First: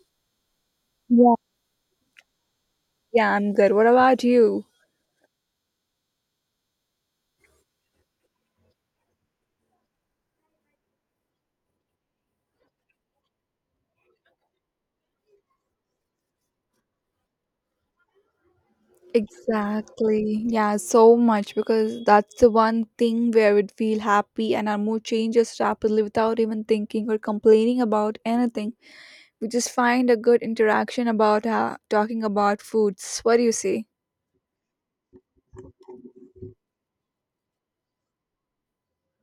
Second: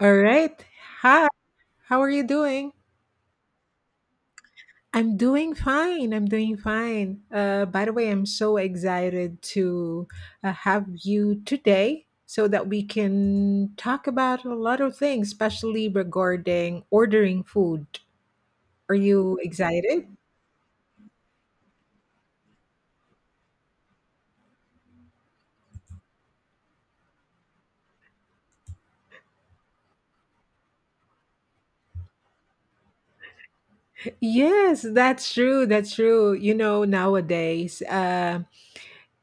All right. Hi. Yeah, How are you doing? yeah, I'm good. What about you? I'm doing fine. I'm doing fine. By the way, I'm so excited to have you today so that we can talk about a lot of things, especially regarding ordering food. Are you excited? Exactly. Yeah, so much because that's the one thing where we'd feel happy and our mood changes rapidly without even thinking or complaining about anything. We just find a good interaction about talking about foods. What do you say? Yes, that's true. That's true. You know, nowadays,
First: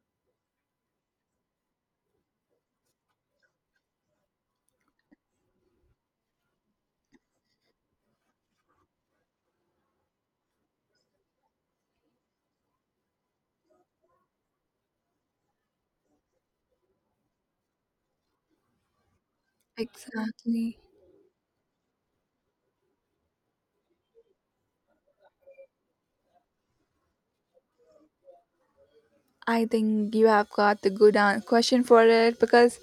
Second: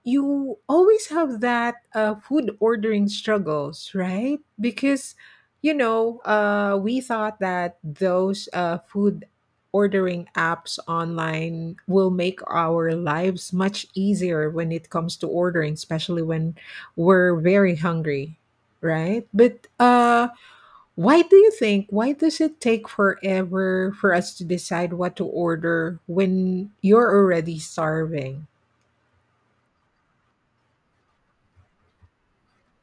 you always have that food ordering struggles, right? Because we thought that those food ordering apps online will make our lives much easier when it comes to ordering, especially when we're very hungry, right? But Exactly. why do you think, why does it take forever for us to decide what to order when you're already starving? I think you have got the good question for it because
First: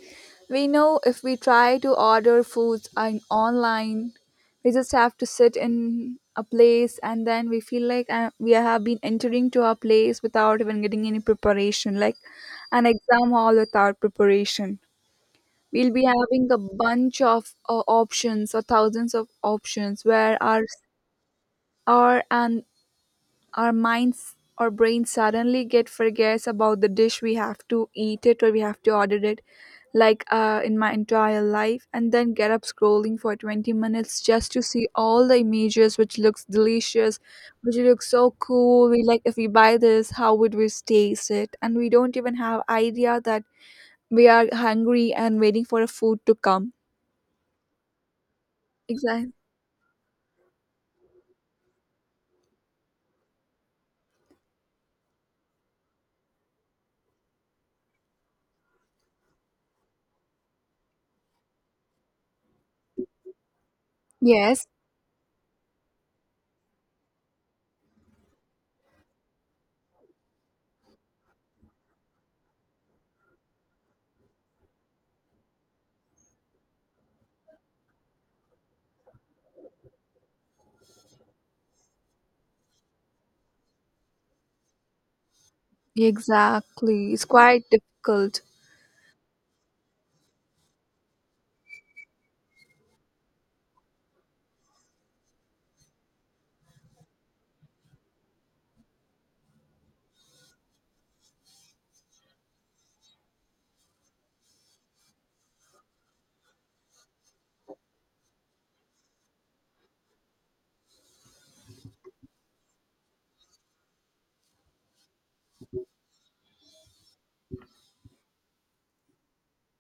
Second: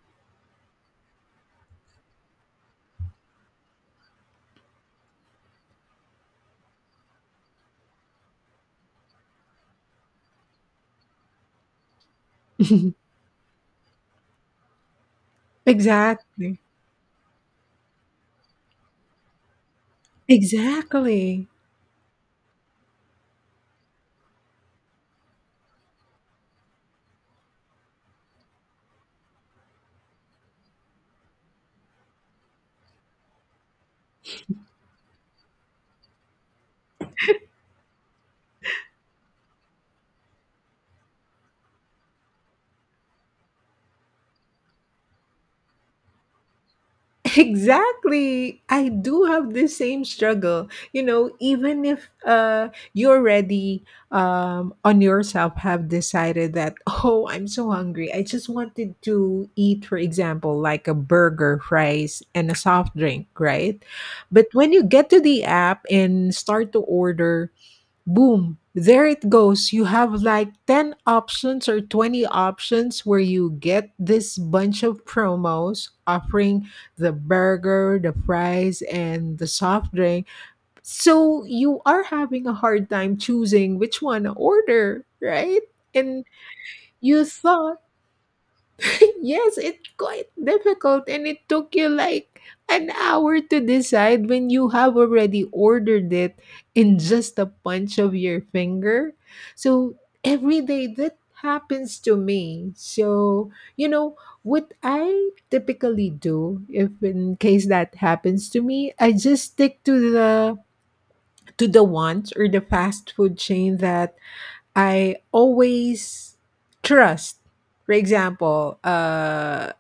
we know if we try to order online, we just have to sit in a place and then we feel like we have been entering to our place without even getting any preparation, like an exam hall without preparation. We'll be having a Exactly. bunch of options or thousands of options where Exactly. our and our minds our brain suddenly get forgets about the dish we have to eat it or we have to order it like in my entire life and then get up scrolling for 20 minutes just to see all the images which looks delicious, which looks so cool. We like, if we buy this, how would we taste it? And we don't even have idea that we are hungry and waiting for a food to come. Exactly. I do Exactly. have the same struggle. You know, even if you already on yourself have decided that oh, I'm so hungry. I just wanted to eat, for example, like a burger, fries and a soft drink, right? But Yes. when you get to the app and start to order, boom, there it goes. You have like 10 options or 20 options where you get this bunch of promos offering the burger, the fries, and the soft drink. So you are having a hard time choosing which one to order, right? And Exactly, you it's quite thought… difficult. Yes, it's quite difficult and it took you like an hour to decide when you have already ordered it in just a punch of your finger. So every day that happens to me. So, you know, what I typically do if in case that happens to me, I just stick to the ones or the fast food chain that I always trust. For example,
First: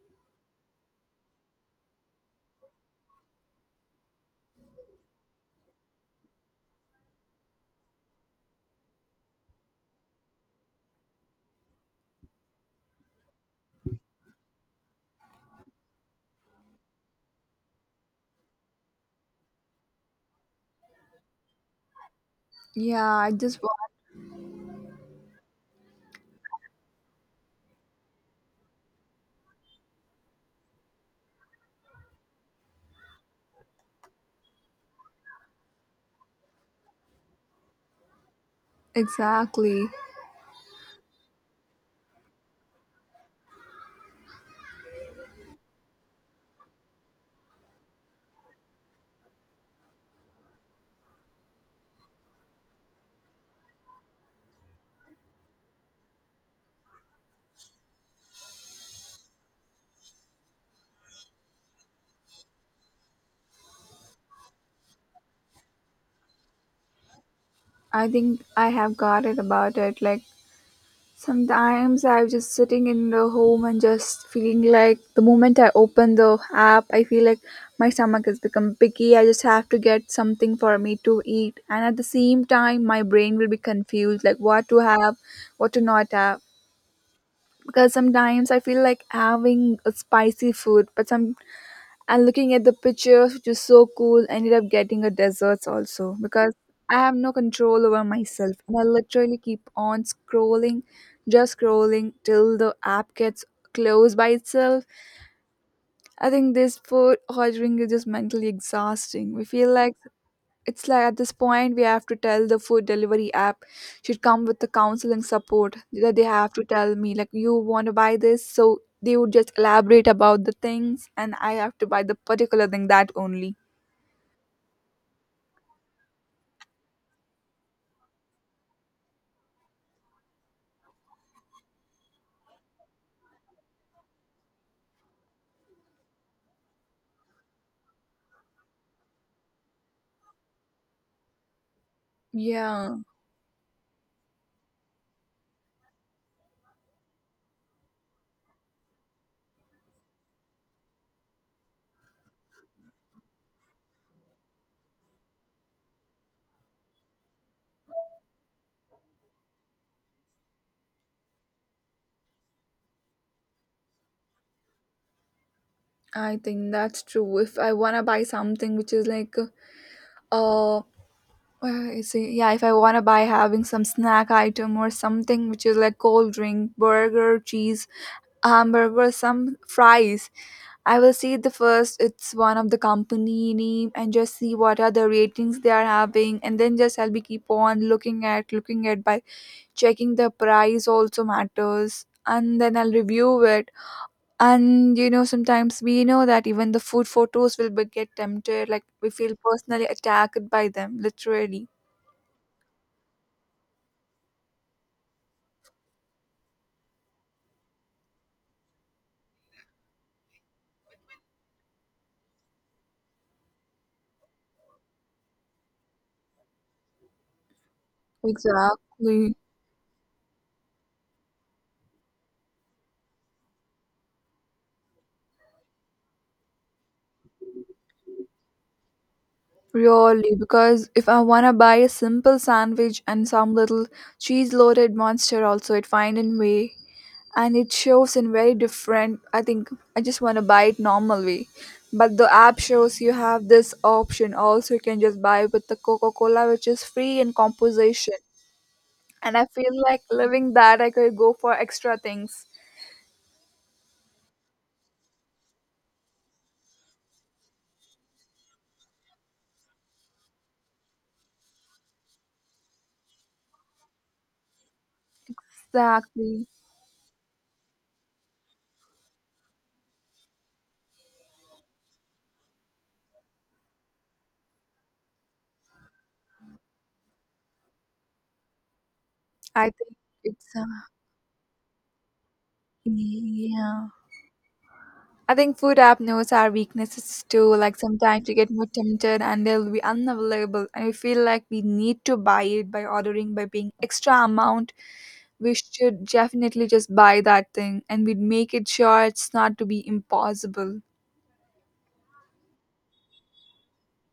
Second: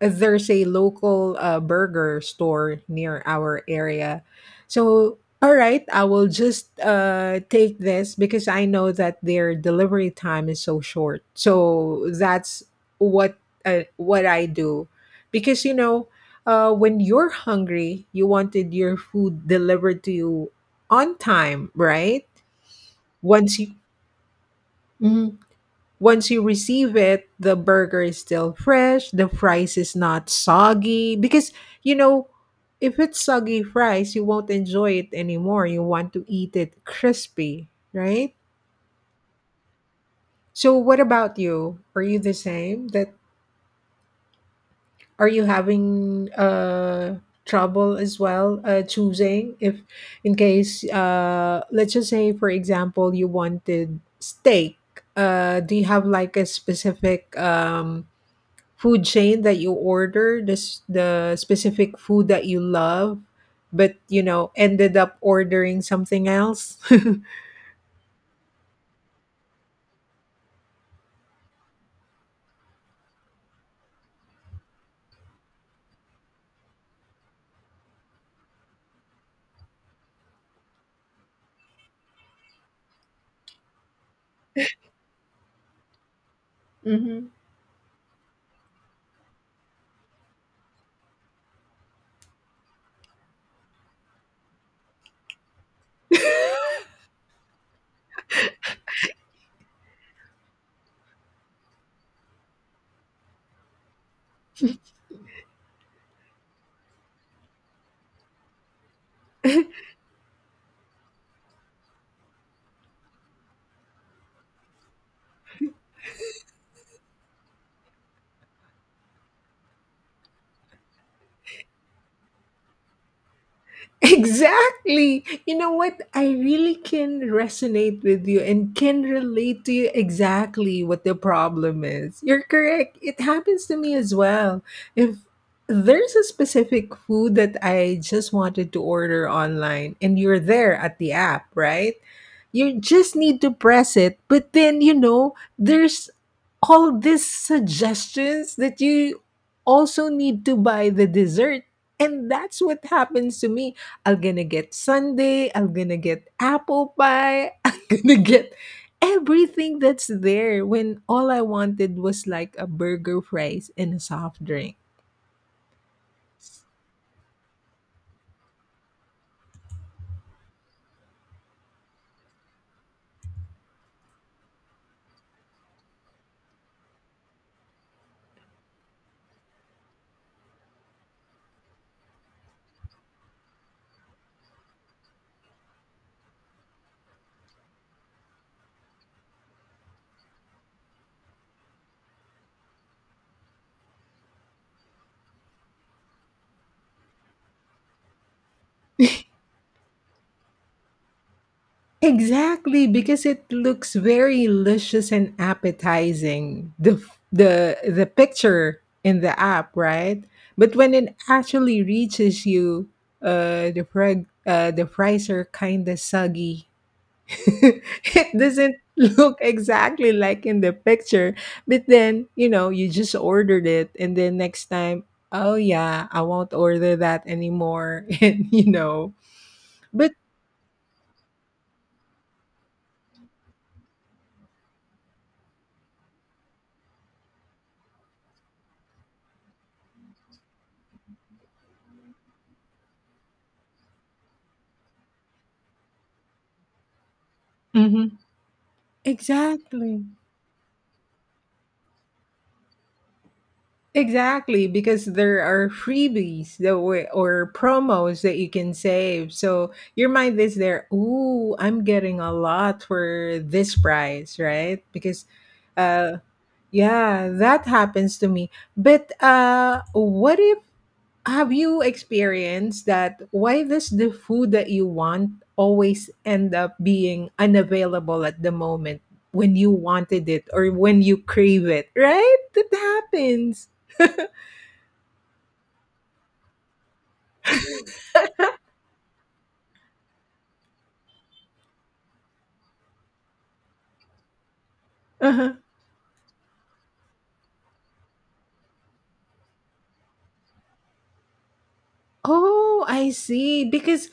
there's a local burger store near our area. So, all right, I will just take this because I know that their delivery time is so short. So that's what what I do, because, you know, when you're hungry, you wanted your food delivered to you on time, right? Yeah, I Once just you want. Mhm. Once you receive it, the burger is still fresh, the fries is not soggy. Because, you know, if it's soggy fries, you won't enjoy it anymore. You want to eat it crispy, right? Exactly, So, what about you? Are you the same? That are you having trouble as well, choosing if in case, let's just say, for example, you wanted steak, do you have like a specific food chain that you order this, the specific food that you love, but you know ended up ordering something else? I think I have got it about it. Like sometimes I'm just sitting in the home and just feeling like the moment I open the app, I feel like my stomach has become picky. I just have to get something for me to eat, and at the same time, my brain will be confused, like what to have, what to not have. Hmm. Because sometimes I feel like having a spicy food, but some and looking at the pictures, which is so cool, I ended up getting a desserts also because I have no control over myself. And I literally keep on scrolling, just scrolling till the app gets closed by itself. I think this food ordering is just mentally exhausting. We feel like it's like at this point we have to tell the food delivery app should come with the counseling support that they have to tell me like you want to buy this, so they would just elaborate about the things and I have to buy the particular thing that only. Exactly. You know what? I really can resonate with you and can relate to you exactly what the problem is. You're correct. It happens to me as well. If there's a specific food that I just wanted to order online and you're there at the app, right? You Yeah, just need to press it. But then, you know, there's all these suggestions that you also need to buy the dessert. And that's what happens to me. I'm gonna get Sunday. I'm gonna get apple pie, I'm gonna get everything that's there when all I wanted was like a burger, fries, and a soft drink. I think that's true. If I wanna buy something which is like uh, I see. Yeah, if I want to buy having some snack item or something which is like cold drink, burger, cheese, hamburger, some fries, I will see the first it's one of the company name and just see what are the ratings they are having, and then just I'll be keep on looking at by checking the price also matters, and then I'll review it. And you know, sometimes we know that even the food photos will be get tempted, like we feel personally attacked by them literally. Exactly, because it looks very luscious and appetizing. The the picture in the app, right? But when it actually reaches you, the fries are kind of soggy. It doesn't Exactly. look exactly like in the picture, but then, you know, you just ordered it and then next time, oh yeah, I won't order that anymore. And you know, but… Really, because if I wanna buy a simple sandwich and some little cheese loaded monster, also it find in way and it shows in very different. I think I just wanna buy it normal way. But the app shows you have this option also, you can just buy with the Coca-Cola which is free in Hmm. composition. And I feel like Exactly. living that I could go for extra things. Exactly, because there are freebies that we, or promos that you can save. So your mind is there, ooh, I'm getting a lot for this price, right? Because uh, Exactly. Yeah, that happens to me. But what if, have you experienced that why does the food that you want always end up being unavailable at the moment when I you think wanted it's it or when you crave it, right? That happens. yeah. I think food app knows our weaknesses too. Like sometimes we get more tempted and they'll be unavailable, and we feel like we need to buy it by ordering by paying extra amount. Uh-huh. We should definitely just buy that thing, and we'd make it sure it's not to be impossible. Oh, I see. Because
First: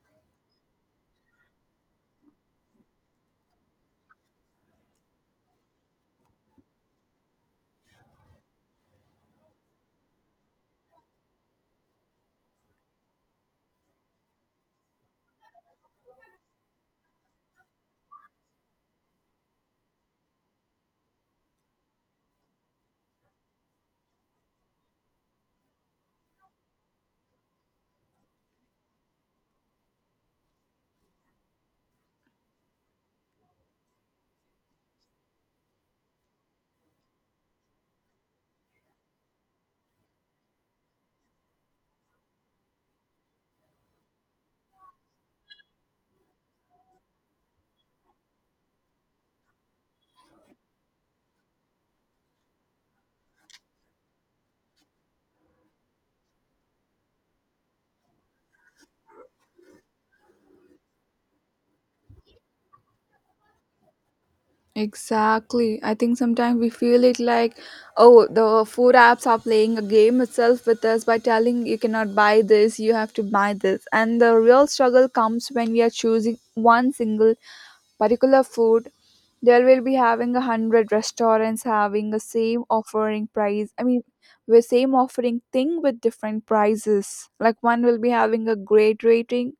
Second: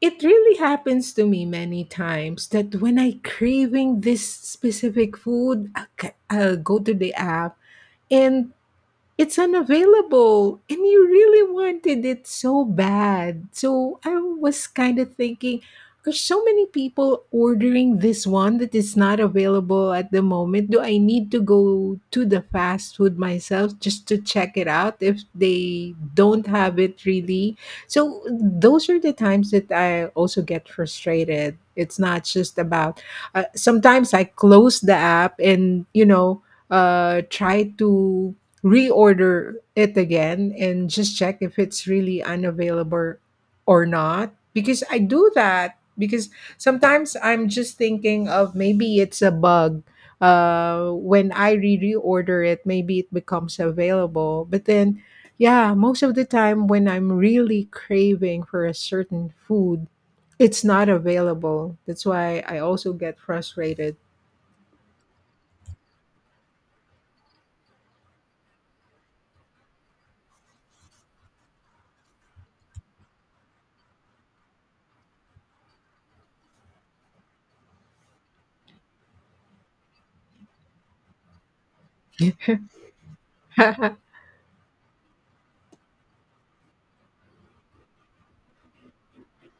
it really happens to me many times that when I craving this specific food, I'll go to the app and it's unavailable and you really wanted it so bad. So I was kind of thinking, are so many people ordering this one that is not available at the moment? Do I need to go to the fast food myself just to check it out if they don't have it really? So those are the times that I also get frustrated. It's not just about, sometimes I close the app and, you know, try to reorder it again and just check if it's really unavailable or not, because I do that because sometimes I'm just thinking of, maybe it's a bug. When I re reorder it, maybe it becomes available. But then, yeah, most of the time when I'm really craving for a certain food, it's not available. That's why I also get frustrated. Exactly. I think sometimes we feel it like, oh, the food apps are playing a game itself with us by telling you cannot buy this, you have to buy this. And the real struggle comes when we are choosing one single particular food. There will be having a hundred restaurants having the same offering price. I mean, the same offering thing with different prices. Like one will be having a great rating,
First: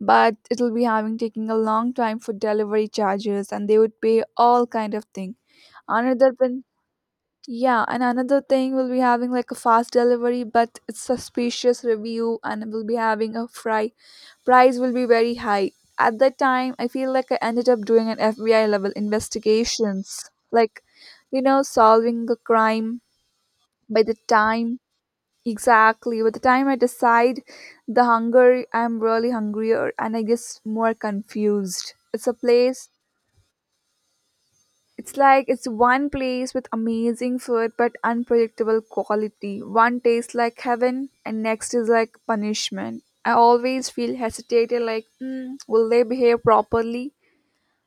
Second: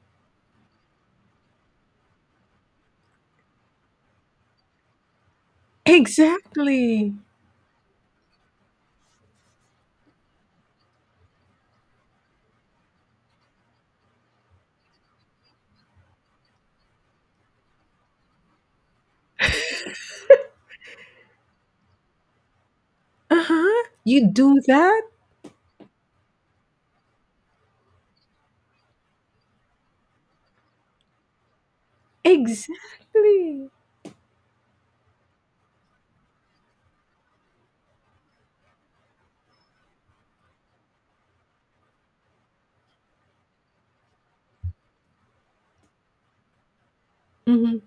but it'll be having taking a long time for delivery charges, and they would pay all kind of thing. Another one, Exactly. yeah, and another thing, we'll be having like a fast delivery, but it's suspicious review, and we'll be having a fry. Price will be very high. At that time, I feel like I ended up doing an FBI level investigations, like, you know, solving a crime. Uh-huh, By the you do time, that. exactly, by the time I decide the hunger, I'm really hungrier, and I guess more confused. It's a place, Exactly. it's like it's one place with amazing food but unpredictable quality. One tastes like heaven and next is like punishment. I always feel hesitated like, mm, will they behave properly? Mhm.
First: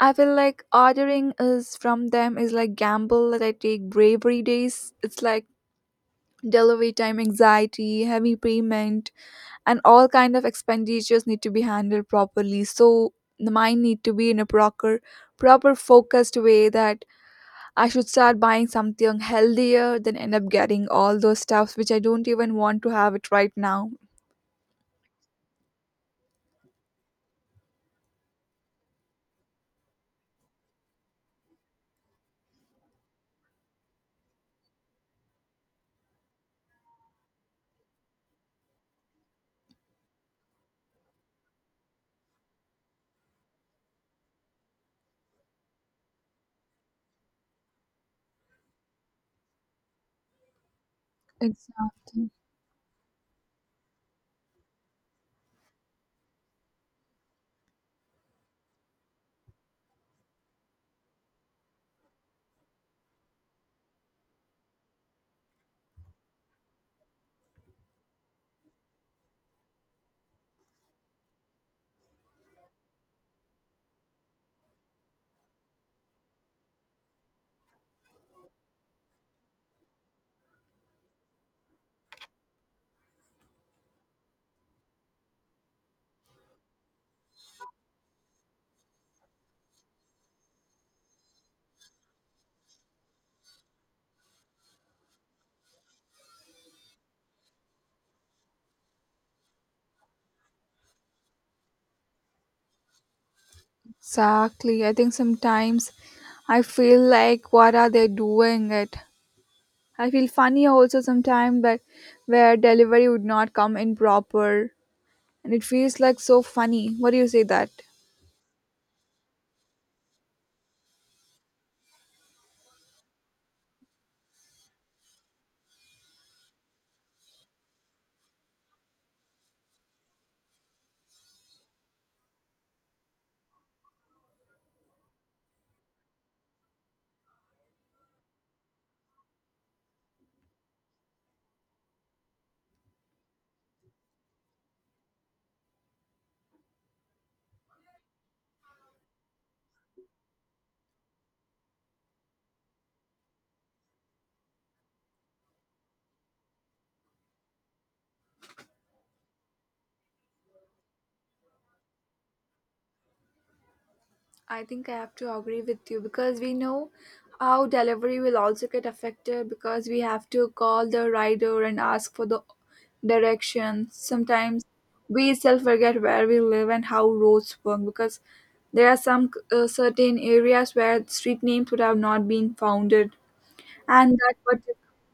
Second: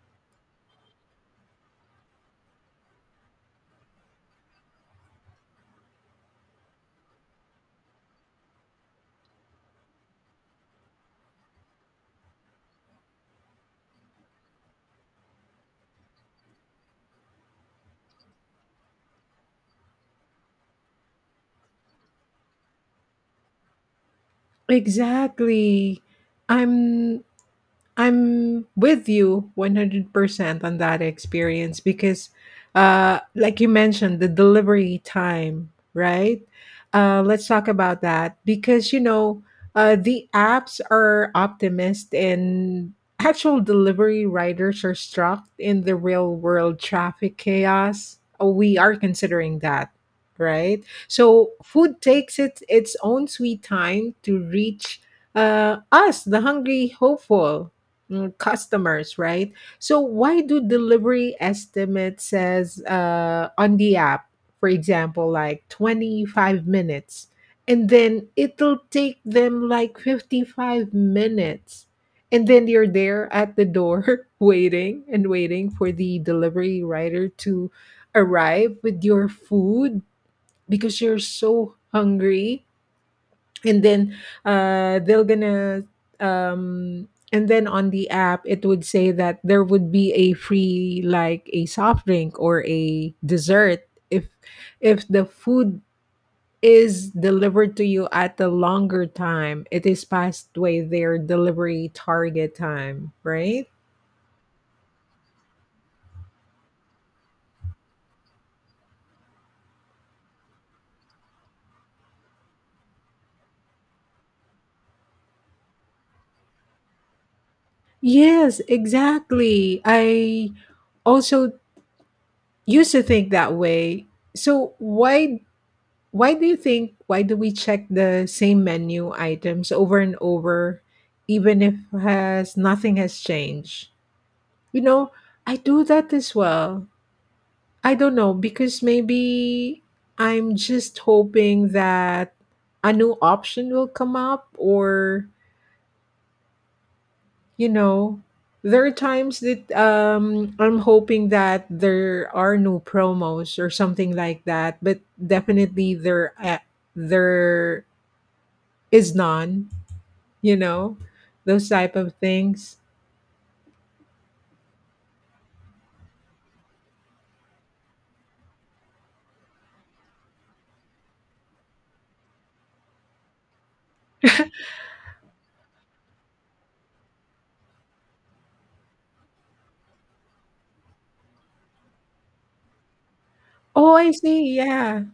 I feel like ordering is from them is like gamble that I take bravery days. It's like delivery time anxiety, heavy payment, and all kind of expenditures need to be handled properly. So the mind need to be in a proper focused way that I should start buying something healthier than end up getting all those stuffs which I don't even want to have it right now. Exactly. I'm I'm with you 100% on that experience because, like you mentioned, the delivery time, right? Let's talk about that because, you know, the apps are optimist and actual delivery riders are struck in the real world traffic chaos. We are considering that, right? So food Exactly. takes its own sweet time to reach us, the hungry hopeful, customers, right? So why do delivery estimate says, on the app, for example, like 25 minutes, and then it'll take them like 55 minutes. And then you're there at the door waiting and waiting for the delivery rider to arrive with your food because you're so hungry, and then they're gonna and then on the app it would say that there would be a free like a soft drink or a dessert if the food is delivered to you at a longer time, it is past way their delivery target time, right? Exactly. I think sometimes I feel like what are they doing it? I feel funny also sometimes that where delivery would not come in proper, and it feels like so funny. What do you say that? Yes, exactly, I also used to think that way. So why do you think, why do we check the same menu items over and over, even if has nothing has changed? You know, I do that as well. I don't know, because maybe I'm just hoping that a new option will come up, or, you know, there are times that, I'm hoping that there are new promos or something like that, but definitely there is none. You know, those type of things. I think I have to agree with you because we know how delivery will also get affected because we have to call the rider and ask for the directions. Sometimes we itself forget where we live and how roads work because there are some certain areas where street names would have not been founded, Oh, I and see, that yeah.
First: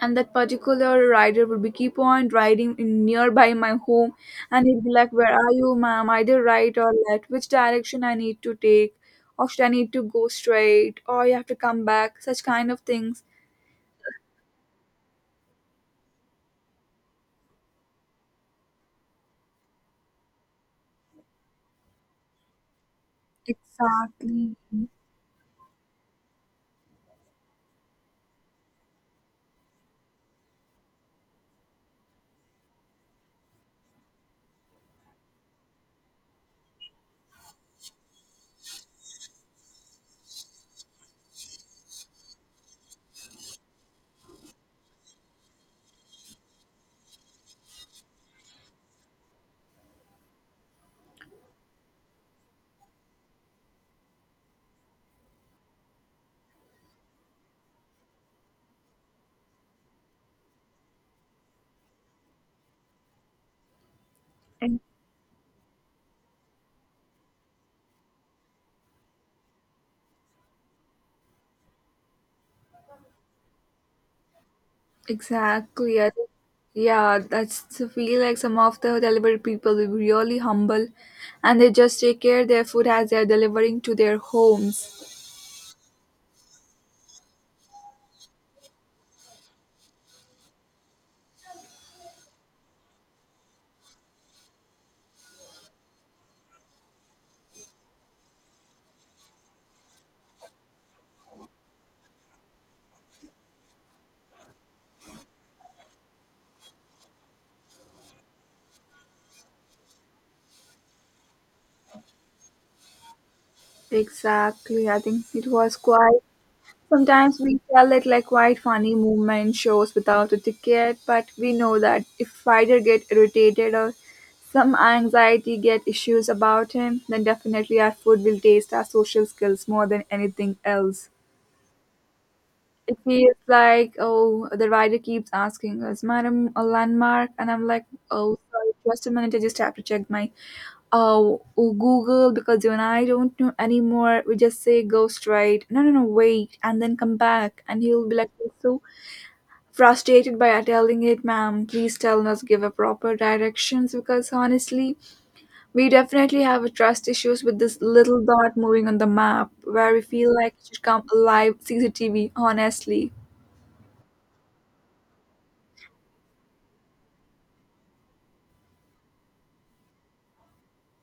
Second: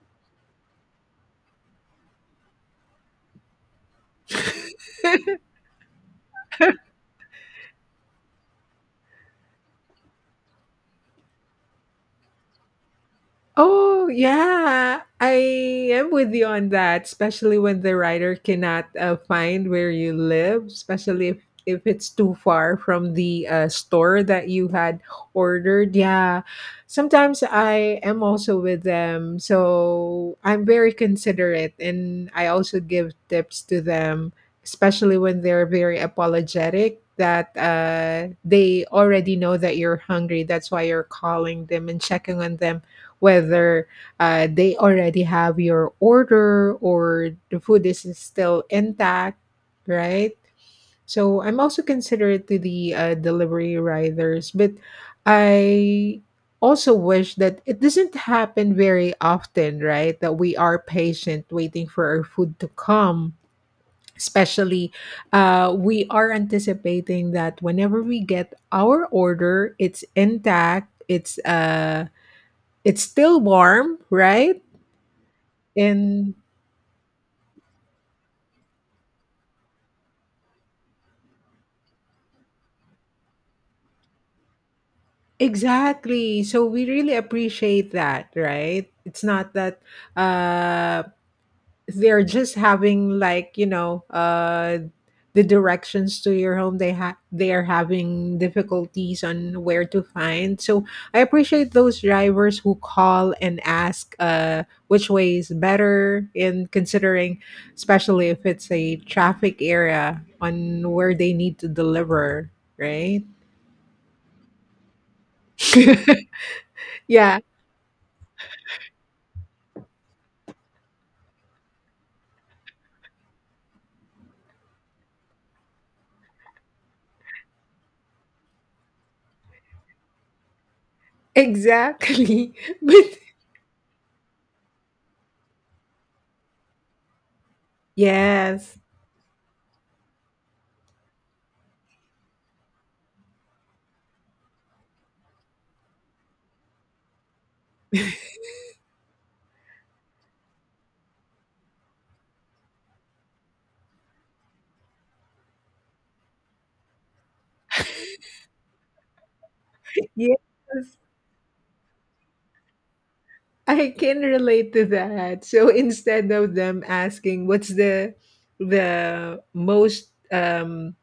and that particular rider would be keep on riding in nearby my home, and he'd be like, where are you, ma'am? Either right or left, which direction I need to take, or should I need to go straight, or you have to come back, such kind of things. Oh, yeah. I am with you on that, especially when the rider cannot find where you live, especially if it's too far from the store Exactly. that you had ordered. Yeah. Sometimes I am also with them. So I'm very considerate and I also give tips to them, especially when they're very apologetic. That they already know that you're hungry. That's why you're calling them and checking on them whether they already have your order or the food is still intact, right? So I'm also considerate to the delivery riders, but I also wish that it doesn't happen very often, right? That we are patient waiting for our food to come. Ex- Especially, we are anticipating that whenever we get our order, it's intact, it's still warm, right? exactly, And yeah, that's, I feel like some of the delivery people will be really humble, and they just take care their food as they're delivering to their homes. exactly. So we really appreciate that, right? It's not that uh they're just having, like, you know, the directions to your home, they are having difficulties on where to find. So I appreciate those drivers who call and ask which way is better in considering, especially if it's a traffic area on where they need to deliver, right? Exactly, I think it was quite. Yeah, Sometimes we sell it like quite funny movement shows without a ticket, but we know that if rider get irritated or some anxiety get issues about him, then definitely our food will taste our social skills more than anything else. exactly. It But feels like, oh, the rider keeps asking us, madam, a landmark, and I'm like, oh sorry, yes, just a minute, I just have to check my, Oh, Google, because you and I don't know anymore. We just say go straight. No, no, no, wait, and then come back. And he'll be like so frustrated by telling it, ma'am, please tell us, give a proper directions, because honestly, we definitely have a trust issues with this little dot moving on the map where we feel yes, like it should come alive, CCTV. Honestly, I can relate to that. So instead of them asking what's the most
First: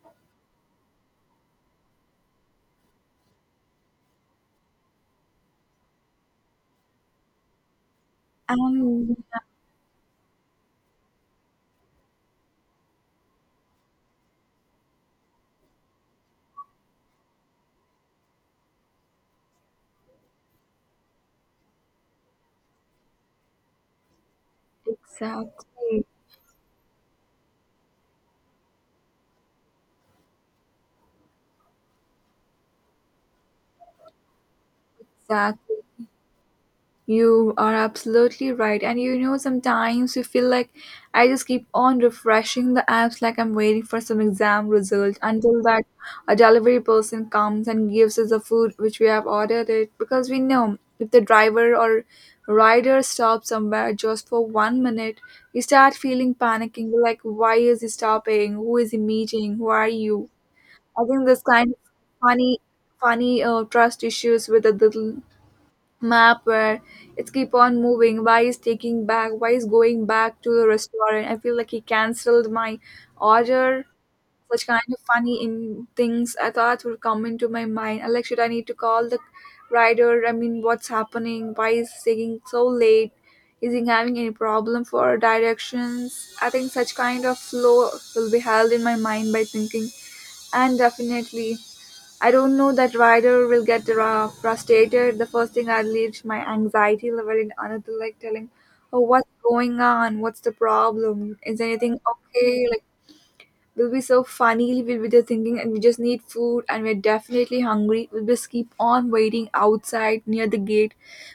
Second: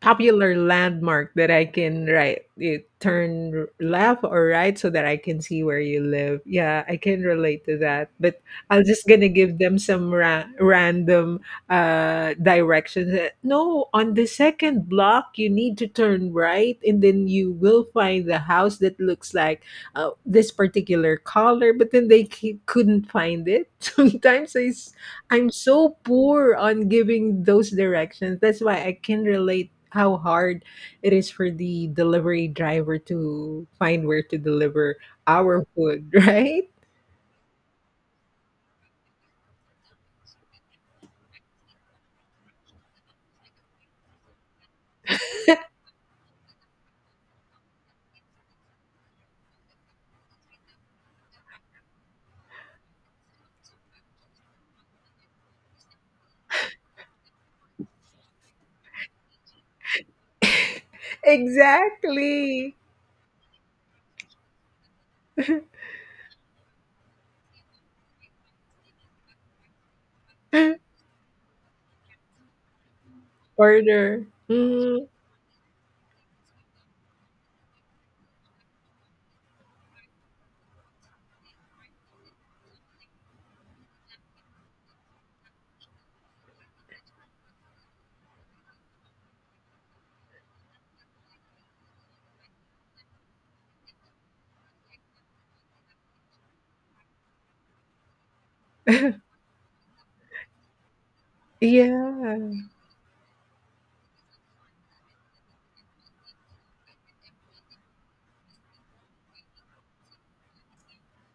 popular landmark that I can right, you turn left or right so that I can see where you live. Yeah, I can relate to that. But I'm just and gonna give them some random directions. That, no, on the second block you need to turn right and then you will find the house that looks like, this particular color, but then they couldn't find it. I'm so exactly, poor on giving those directions. That's why I can relate how hard it is for the delivery driver to find where to deliver our exactly. food, right? You are absolutely right. And you know, sometimes you feel like I just keep on refreshing the apps like I'm waiting for some exam result until that a delivery person comes and gives us the food which we have ordered it, because we know if the driver or rider stops somewhere just for 1 minute, you start feeling panicking like, why is he stopping? Who is he meeting? Who are you? I think this kind of funny Exactly. funny trust issues with the little map where it's keep on moving, why is taking back, why is going back to the restaurant? I feel like he cancelled my order, Order. such kind of Mhm. funny in things I thought would come into my mind. I like, should I need to call the rider? I mean, what's happening? Why is it taking so late? Is he having any problem for directions? I think such kind of flow will be held in my mind by thinking, and definitely I don't know that rider will get frustrated. The first thing I reach my anxiety level in another, like, telling, oh, what's going on? What's the problem? Is anything Yeah. okay? We'll be so funny, we'll be there thinking, and we just need food, and we're definitely hungry. We'll just keep on waiting outside near the gate,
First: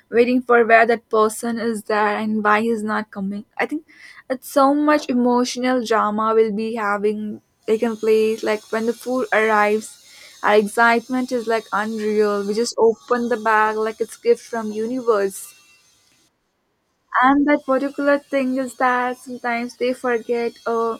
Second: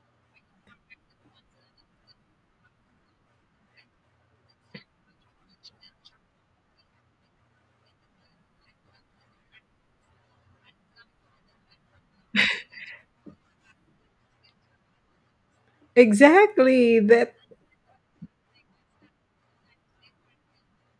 waiting for where that person is there and why he's not coming. I think it's so much emotional drama we'll be having taken place. Like when the food arrives, our excitement is like unreal. We just open the bag like it's gift from universe. Exactly. That And that particular thing is that sometimes they forget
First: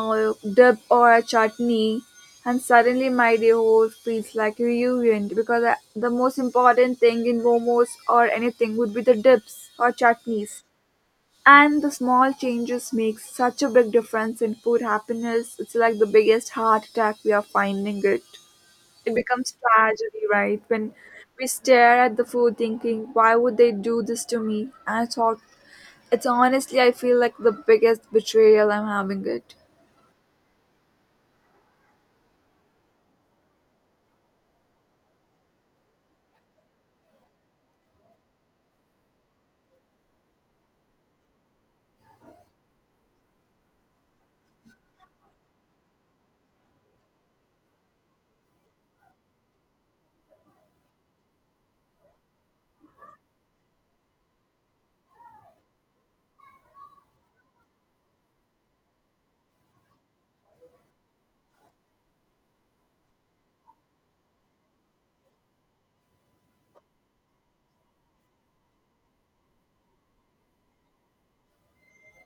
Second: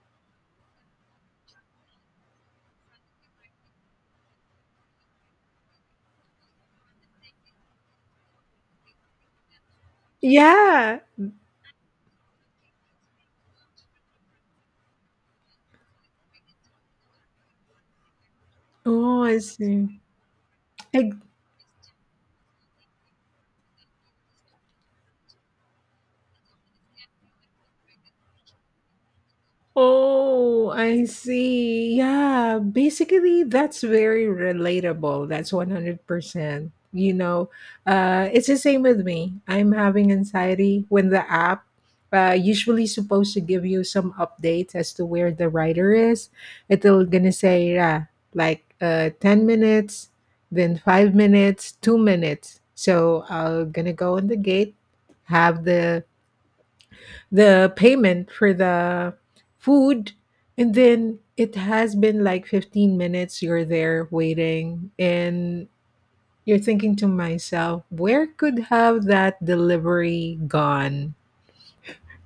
or dip or a chutney, and suddenly my day whole feels like reunion because the most important thing in momos or anything would be the dips or chutneys. yeah. And the small changes make such a big difference in food happiness. It's like the biggest heart attack we are finding it. It Oh, I becomes see. tragedy, right? When Ex- we stare at the food thinking why would they do this to me, and I thought it's honestly, I feel like the biggest betrayal I'm having it. Oh, I see. Yeah, basically that's very relatable. That's 100%. You know, it's the same with me. I'm having anxiety when the app usually supposed to give you some updates as to where the rider is. It'll gonna say yeah, like 10 minutes, then 5 minutes, 2 minutes. So I'll gonna go in the gate, have the payment for the food. And then it has been like 15 minutes you're there waiting, and you're thinking to myself, where could have that delivery gone?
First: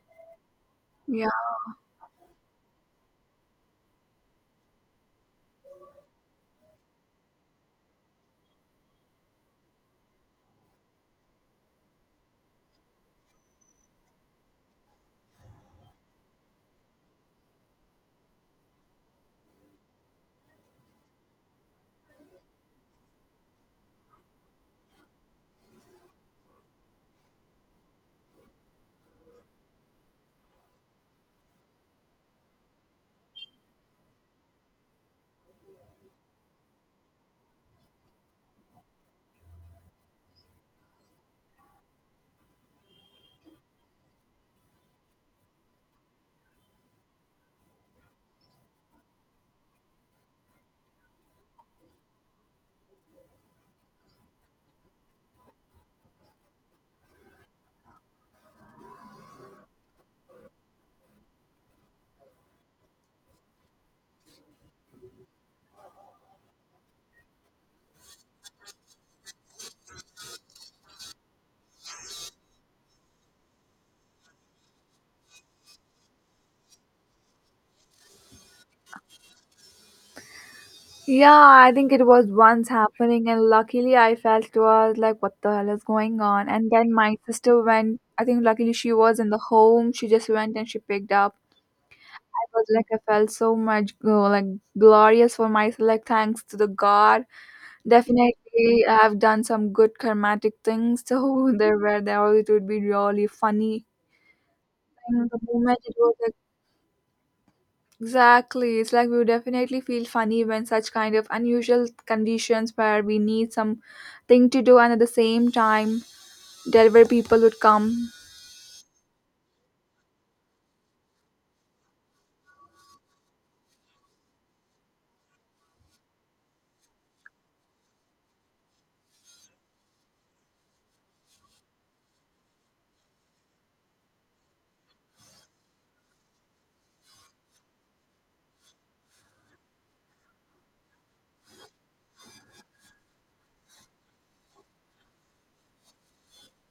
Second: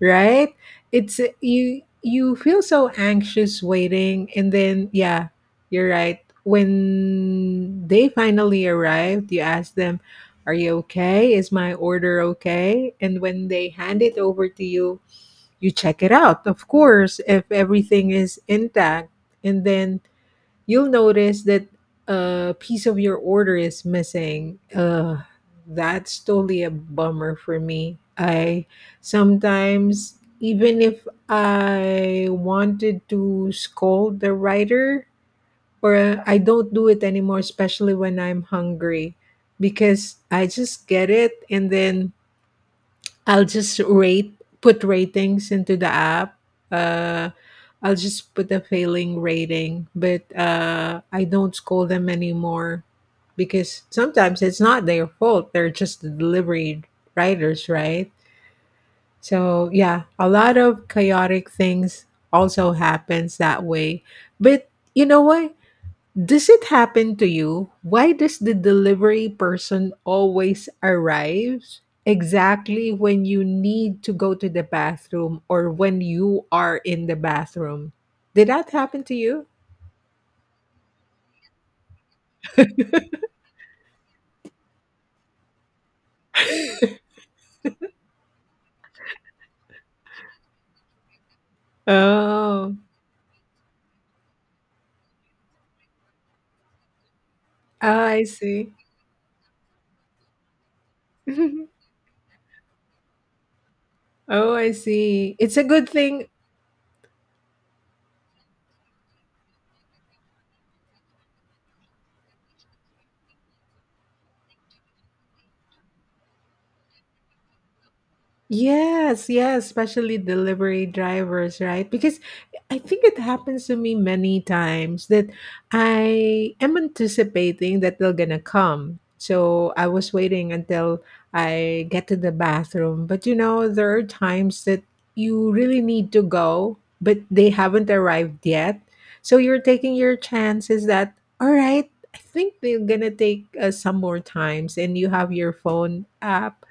Right. It's, Yeah. you feel so anxious waiting. And then, yeah, you're right, when they finally arrived, you ask them, are you okay, is my order okay? And when they hand it over to you, you check it out, of course, if everything is intact. And then you'll notice that a piece of your order is missing. That's totally a bummer for me. I sometimes, even if I wanted to scold the writer, or I don't do it anymore, especially when I'm hungry, because I just get it and then I'll just rate put ratings into the app. Uh, I'll just put a failing rating, but I don't scold them anymore because sometimes it's not their fault. They're just the delivery riders, right? So yeah, a lot of chaotic things also happens that way. But you know what? Does it happen to you? Why does the delivery person always arrive exactly when you need to go to the bathroom, or when you are in the bathroom? Did that happen to you? Yeah, I think it was once happening, and luckily I felt it was like, what the hell is going on? And then my sister went, I think luckily she was in the home, she just went and she picked up. I was Oh, like, I felt so much like glorious for myself, like, thanks to the God. oh, I see. Definitely, I've done some good karmatic things, so always it would be really funny. Oh, I In see. the It's a moment, good it was thing. like exactly. It's like we would definitely feel funny when such kind of unusual conditions where we need something to do, and at the same time delivery people would come. Yes, yes, especially delivery drivers, right? Because I think it happens to me many times that I am anticipating that they're gonna come. So I was waiting until I get to the bathroom. But you know, there are times that you really need to go, but they haven't arrived yet. So you're taking your chances that, all right, I think they're gonna take some more times, and you have your phone app.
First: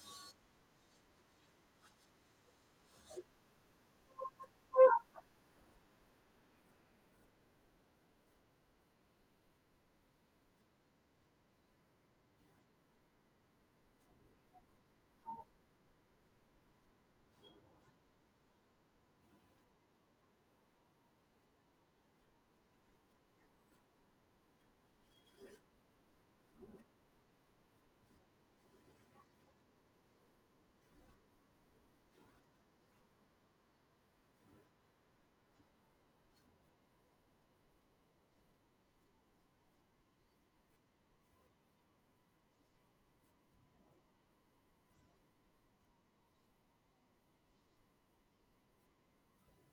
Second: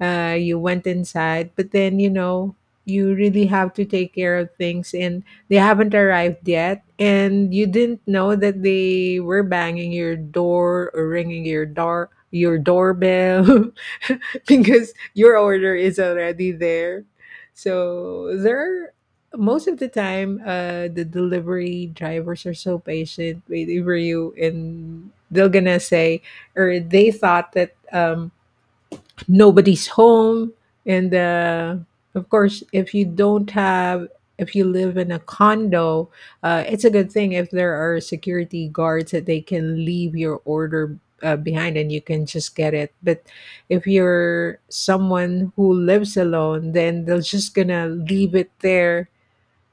You went inside, but then, you know, you really have to take care of things, and they haven't arrived yet, and you didn't know that they were banging your door, or ringing your doorbell, because your order is already there. So there are, most of the time, the delivery drivers are so patient waiting for you, and they're gonna say, or they thought that nobody's home. And of course, if you live in a condo, it's a good thing if there are security guards that they can leave your order behind, and you can just get it. But if you're someone who lives alone, then they're just gonna leave it there,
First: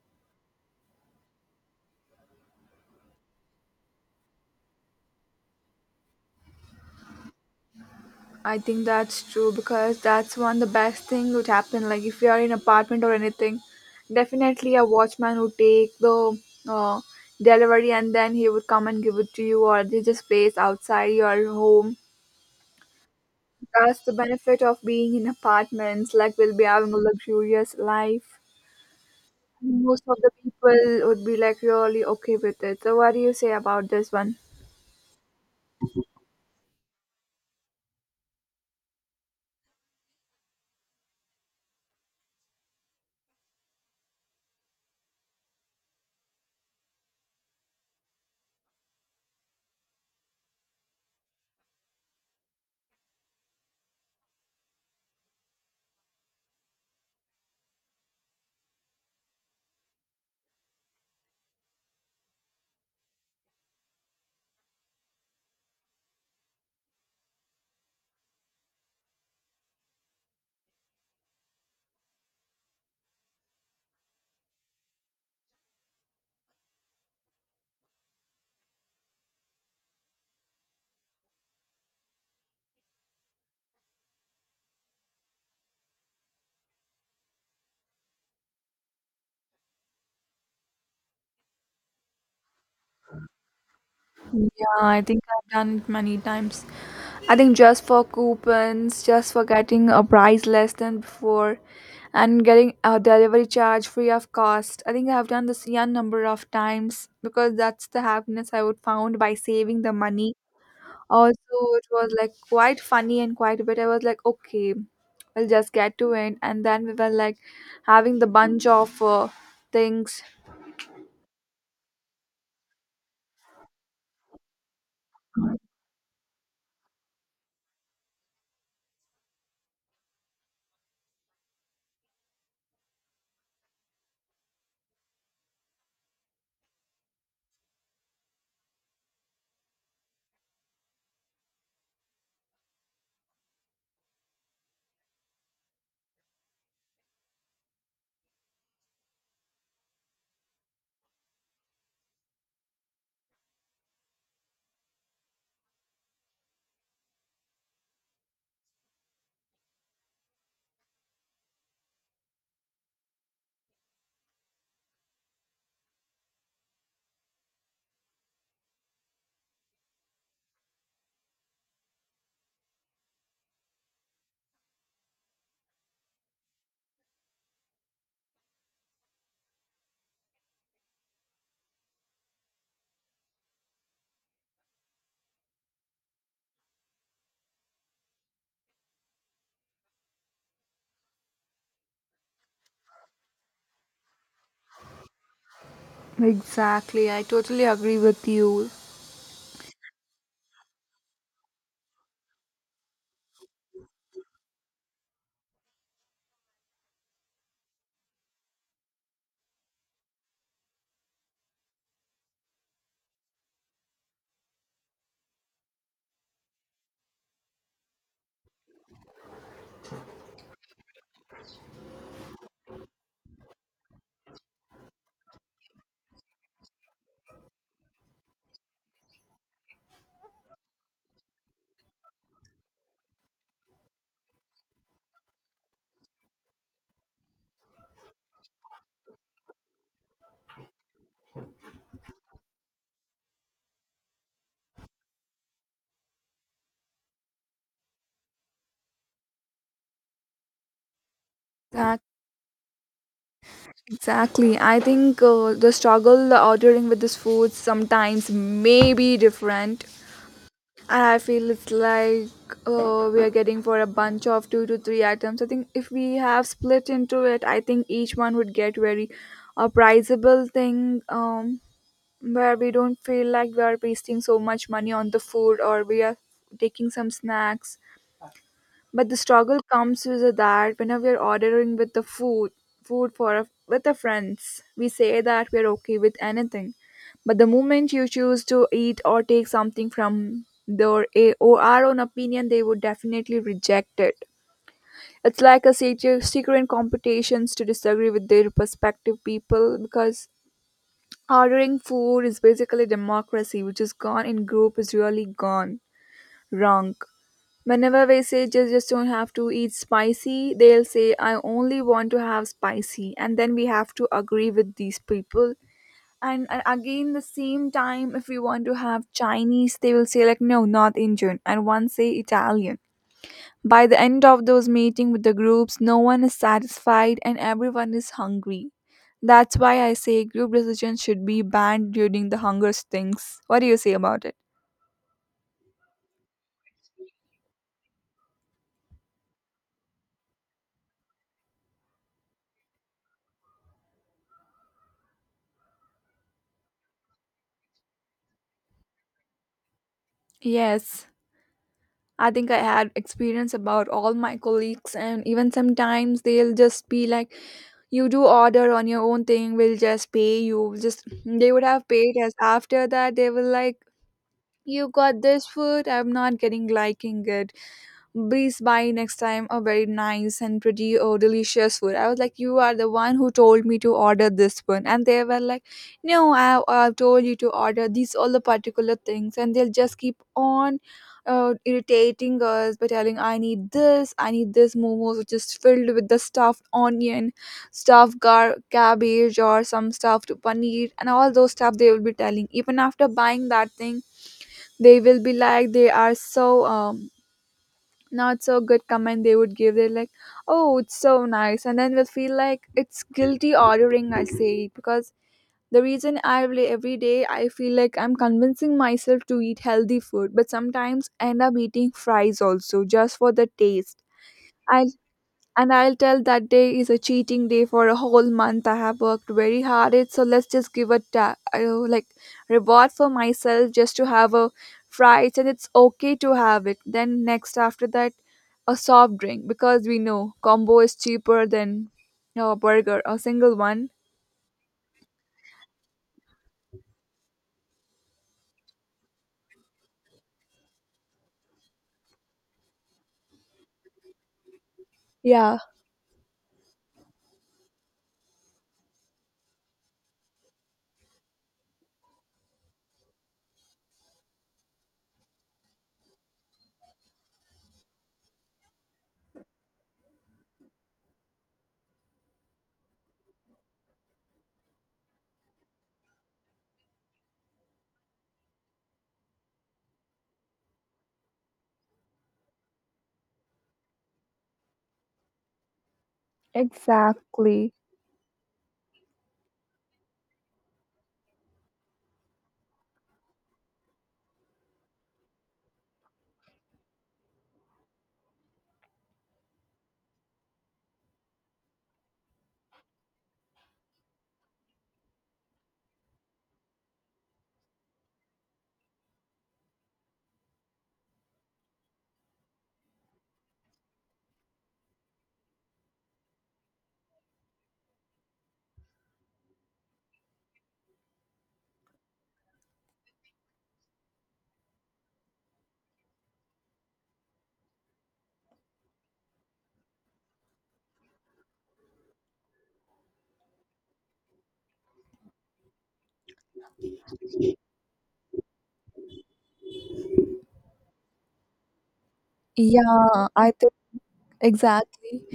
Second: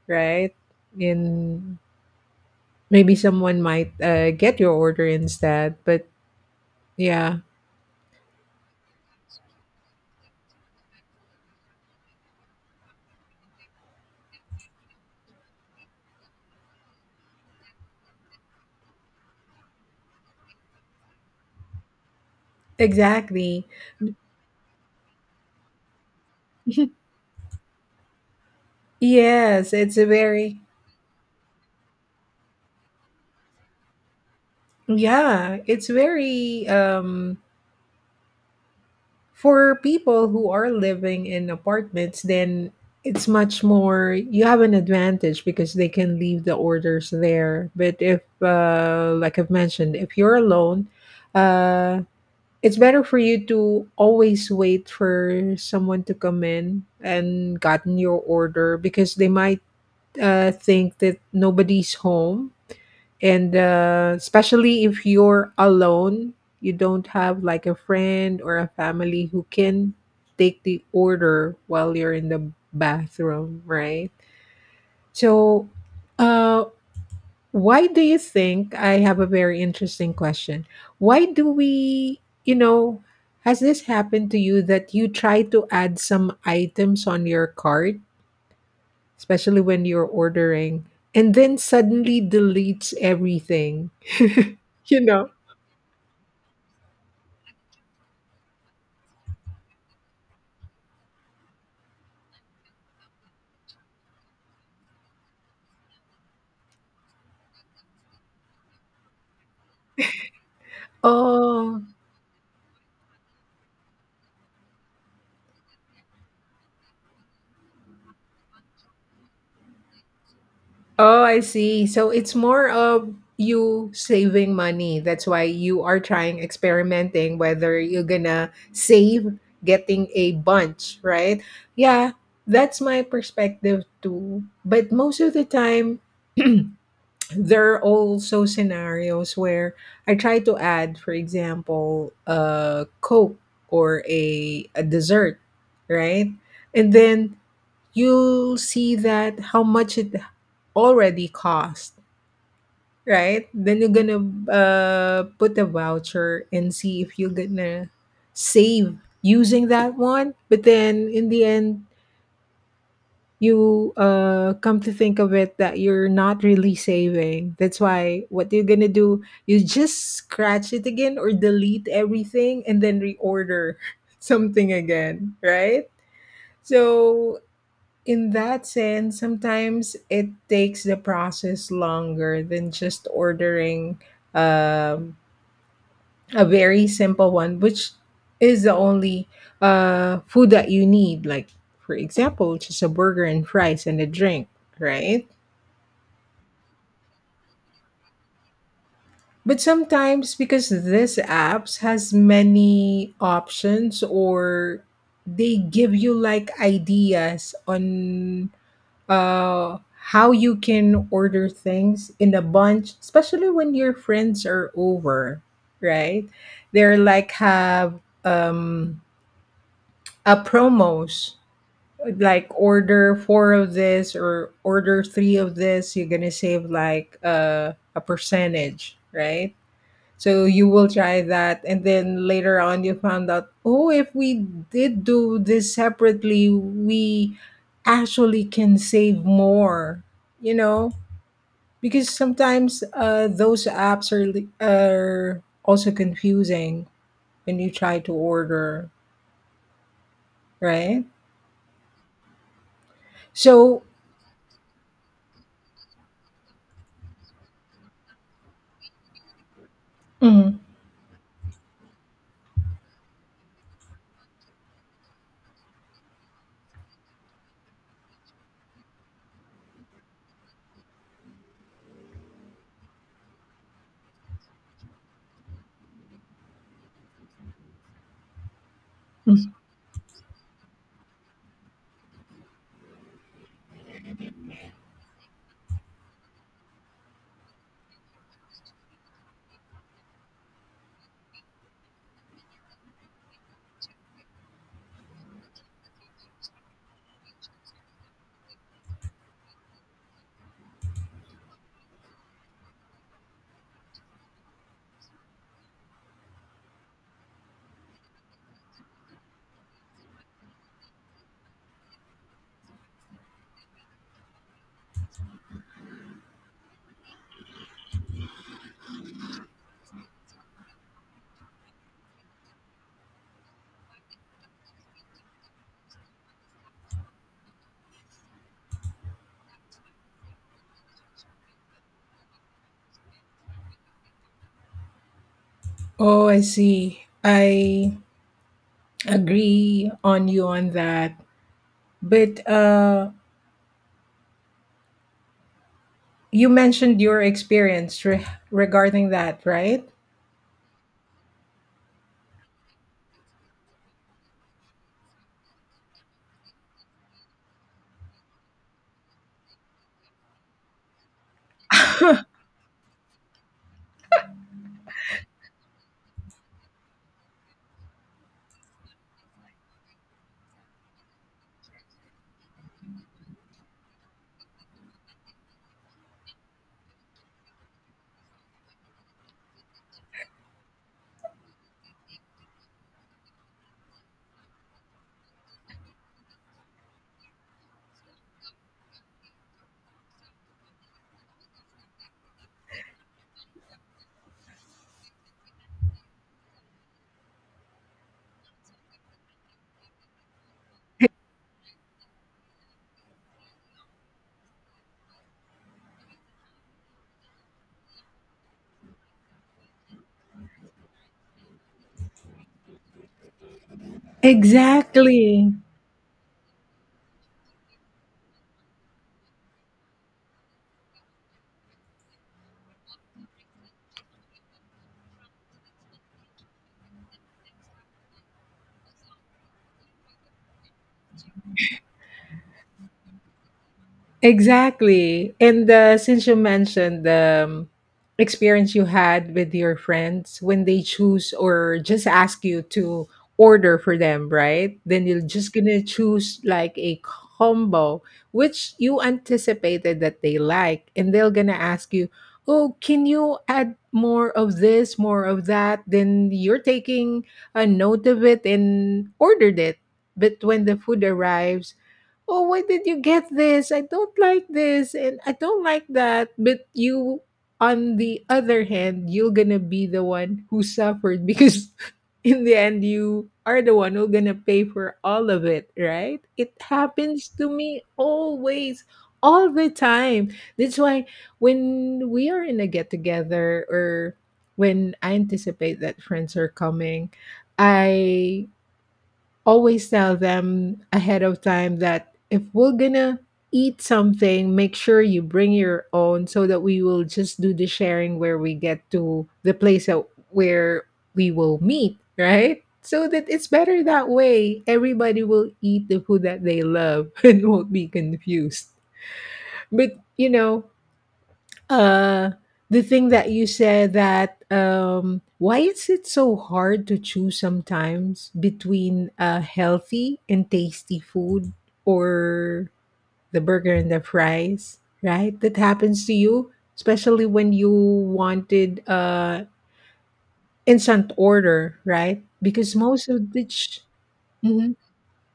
right? And maybe someone might get your order instead. But yeah, I think that's true because that's one the best thing would happen. Like if you are in apartment or anything, definitely a watchman would take the uh, delivery and then he would come and give it to you or they just place outside your home. exactly. That's the benefit of being in apartments, like we'll be having a luxurious life. Yes, it's Most a of the very... people would be like really okay with it. So what do you say about this one? Yeah, it's very, for people who are living in apartments, then it's much more, you have an advantage because they can leave the orders there. But if like I've mentioned, if you're alone, uh it's better for you to always wait for someone to come in and gotten your order, because they might think that nobody's home. And especially if you're alone, you don't have like a friend or a family who can take the order while you're in the bathroom, right? So, uh why do you think? I have a very interesting question. Why do we, has this happened to you that you try to add some items on your cart, especially when you're ordering, and then suddenly deletes everything? Yeah, you I think know I've done it many times. I think just for coupons, just for getting a price less than before, and getting a delivery charge free of cost. I think I have done this a number of times because that's the happiness I would found by saving the money. Also, Oh, it was like quite funny and quite a bit. I was like, okay, we'll just get to it. And then we were like having the bunch of things. oh, I see. So it's more of you saving money. That's why you are trying experimenting whether you're gonna save, getting a bunch, right? Yeah, that's my perspective too. But most of the time, there are also scenarios where I try to add, for example, a Coke, or a dessert, right? And then you'll see that how much it already cost. Right. Then you're gonna put a voucher and see if you're gonna save using that one. But then in the end, you come to think of it that you're not really saving. That's why, what you're gonna do, you just scratch it again or delete everything and then reorder something again, right? So in that sense, sometimes it takes the process longer than just ordering um, a very simple one, which is the only food that you need. Like, for example, just a burger and fries and a drink, right? Exactly. I totally agree with you. But sometimes, because this apps has many options, or they give you like ideas on how you can order things in a bunch, especially when your friends are over, right? They're like have, a promos, like order four of this or order three of this, you're gonna save like a percentage, right? So you will try that, and then later on you found out, oh, if we did do this separately, we actually can save more, you know, because sometimes those apps are are also confusing when you try to order, right? Exact, So, exactly. I think the struggle ordering with this food sometimes may be different. mm, And I feel it's like we are getting for a bunch of two to three items. I think if we have split into it, I think each one would get very a priceable thing. Where we don't feel like we are wasting so much money on the food or we are taking some snacks. But the mm. struggle comes with that whenever we're ordering with the food, food with the friends, we say that we're okay with anything. But the moment you choose to eat or take something from their a- or our own opinion, they would definitely reject it. It's like a secret competitions to disagree with their perspective people because ordering food is basically democracy, which is gone in group is really gone wrong. Whenever we say just don't have to eat spicy, they'll say I only want to have spicy, and then we have to agree with these people. And again, the same time, if we want to have Chinese, they will say like no, not Indian, and one say Italian. By the end of those meetings with the groups, no one is satisfied and everyone is hungry. That's why I say group decisions should be banned during the hunger stings. What do you say about it? Oh, I see. I agree on you on that, but you mentioned your experience, regarding that, right? Yes, I think I had experience about all my colleagues, and even sometimes they'll just be like, "You do order on your own thing. We'll just pay you." Just they would have paid us. After that, they were like, "You got this food. I'm not getting liking it." Breeze by next time a very nice and pretty or delicious food, I was like you are the one who told me to order this one, and they were like no I, I told you to order these all the particular things, and they'll just keep on irritating us by telling I need this momos which is filled with the stuffed onion, cabbage or some stuffed paneer and all those stuff they will be telling. Even after buying that thing they will be like they are so not so good comment they would give. They're like, oh, it's so nice. And then we'll feel like it's guilty ordering, I say, it because the reason I really every day I feel like I'm convincing myself to eat healthy food, but sometimes I end up eating fries also just for the taste. I Exactly. and I'll tell that day is a cheating day for a whole month. I have worked very hard. It so let's just give a like reward for myself just to have a fries, and it's okay to have it. Then next after that, a soft drink because we know combo is cheaper than a burger, a single one. Exactly. And since you mentioned the experience you had with your friends when they choose or just ask you to order for them, right? Then you're just Yeah, going to choose like a combo, which you anticipated that they like, and they're going to ask you, "Oh, can you add more of this, more of that?" Then you're taking a note of it and ordered it. But when the food arrives, oh, why did you get this, I don't like this, and I don't like that. But you, on the other hand, you're gonna be the one who suffered, because in the end, you are the one who's gonna pay for all of it, right? It happens to exactly. me always, all the time. That's why, when we are in a get together, or when I anticipate that friends are coming, I always tell them ahead of time that, if we're gonna eat something, make sure you bring your own, so that we will just do the sharing where we get to the place where we will meet, right? So that it's better that way. Everybody will eat the food that they love and won't be confused. But, you know, uh the thing that you said, that why is it so hard to choose sometimes between healthy and tasty food, or the burger and the fries, right? That happens to you, especially when you wanted instant order, right? Because most Yeah, of the I think Mhm. exactly.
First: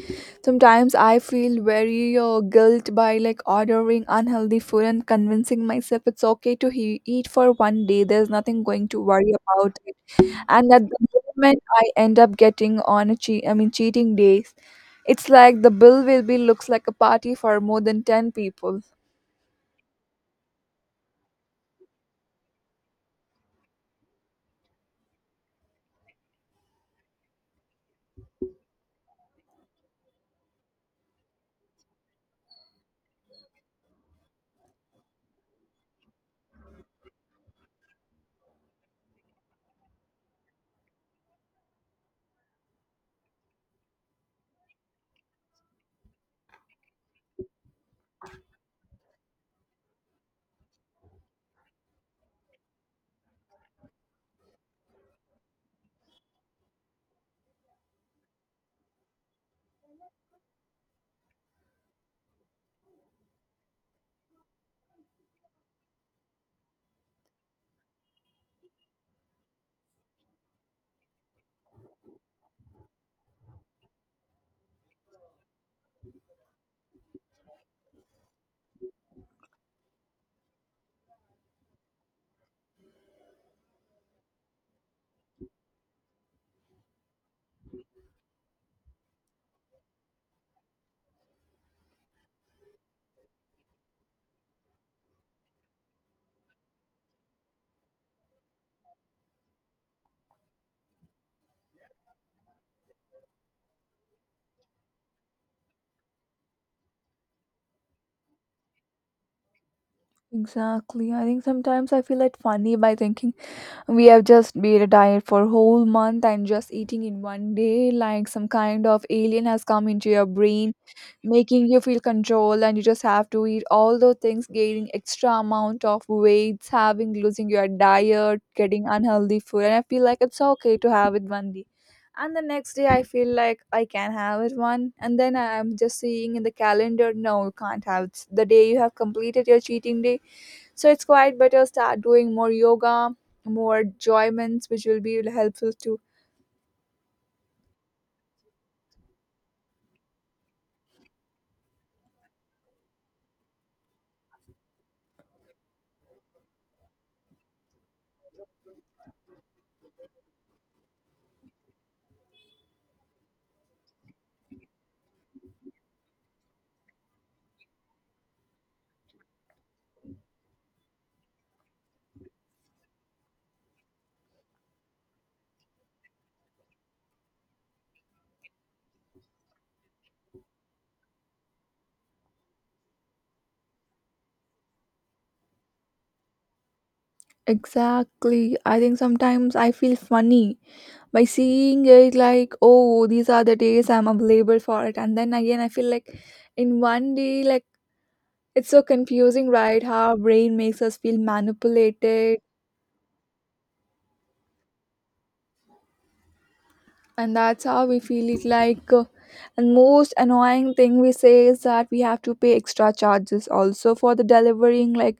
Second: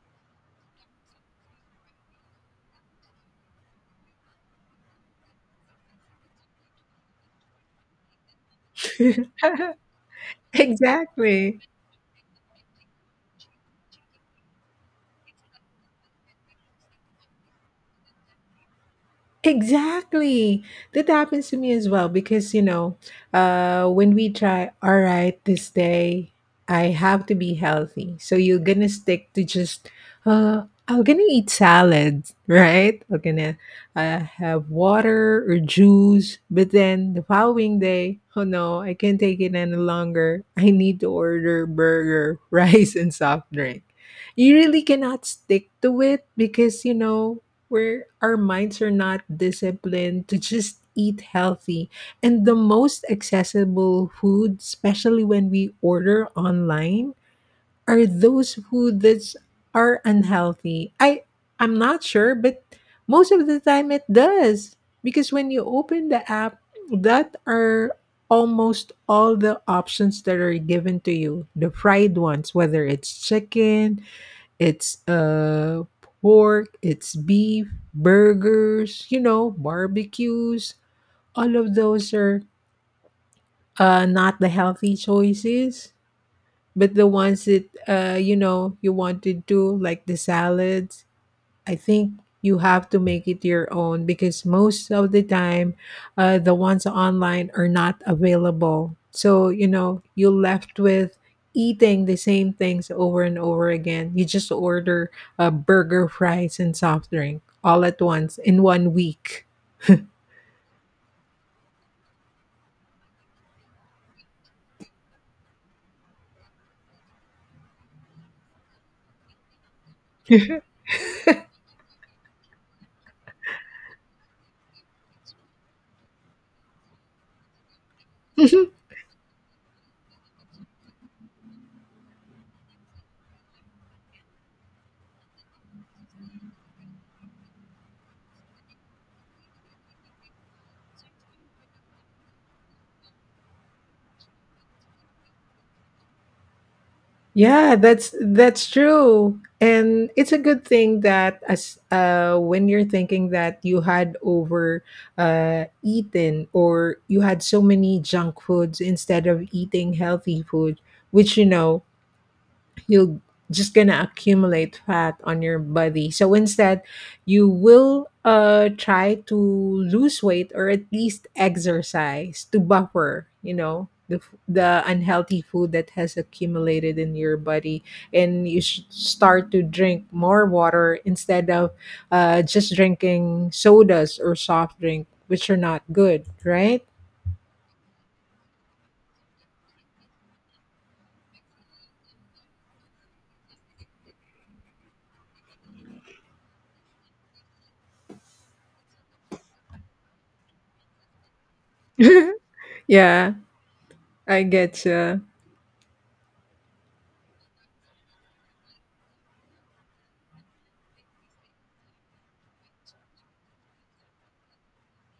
Sometimes I feel very guilt by like ordering unhealthy food and convincing myself it's okay to eat for one day. There's nothing going to worry about it. And at the Exactly. moment, I end up getting on a I mean cheating days. It's like the bill will be looks like a party for more than 10 people. Exactly. That happens to me as well because, you know, when we try, all right, this day I have to be healthy. So you're going to stick to just, I'm going to eat salad, right? I'm going to have water or juice. But then the following day, oh no, I can't take it any longer. I need to order burger, rice, and soft drink. You really cannot stick to it because, you know, where our minds are not disciplined to just eat healthy. And the most accessible food, especially when we order online, are those food that are unhealthy. I'm not sure, but most of the time it does, because when you open the app, that are almost all the options that are given to you. The fried ones, whether it's chicken, it's pork, it's beef, burgers, you know, barbecues. All of those are not the healthy choices, but the ones that you know you wanted to, like the salads, I think you have to make it your own, because most of the time, the ones online are not available. So, you know, you're left with eating the same things over and over again. You just order a burger, fries, and soft drink all at once in one week. Exactly. I think sometimes I feel like funny by thinking we have just made a diet for whole month and just eating in one day, like some kind of alien has come into your brain making you feel control, and you just have to eat all those things gaining extra amount of weights, having losing your diet, getting unhealthy food. And I feel like it's okay to have it one day, and the next day I feel like I can have it one, and then I'm just seeing in the calendar no you can't have it the day you have completed your cheating day. So it's quite better start doing more yoga, more enjoyments, which will be helpful too. Yeah, that's true. And it's a good thing that as when you're thinking that you had over eaten, or you had so many junk foods instead of eating healthy food, which you know you're just gonna accumulate fat on your body. So instead, you will try to lose weight or at least exercise to buffer, you know, the unhealthy food that has accumulated in your body, and you should start to drink more water instead of just drinking sodas or soft drink, which are not good, right? Exactly. I think sometimes I feel funny by seeing it like, oh, these are the days I'm available for it. And then again, I feel like in one day, like it's so confusing, right? How our brain makes us feel manipulated. Yeah, I get you. And that's how we feel it like. And most annoying thing we say is that we have to pay extra charges also for the delivering. Like,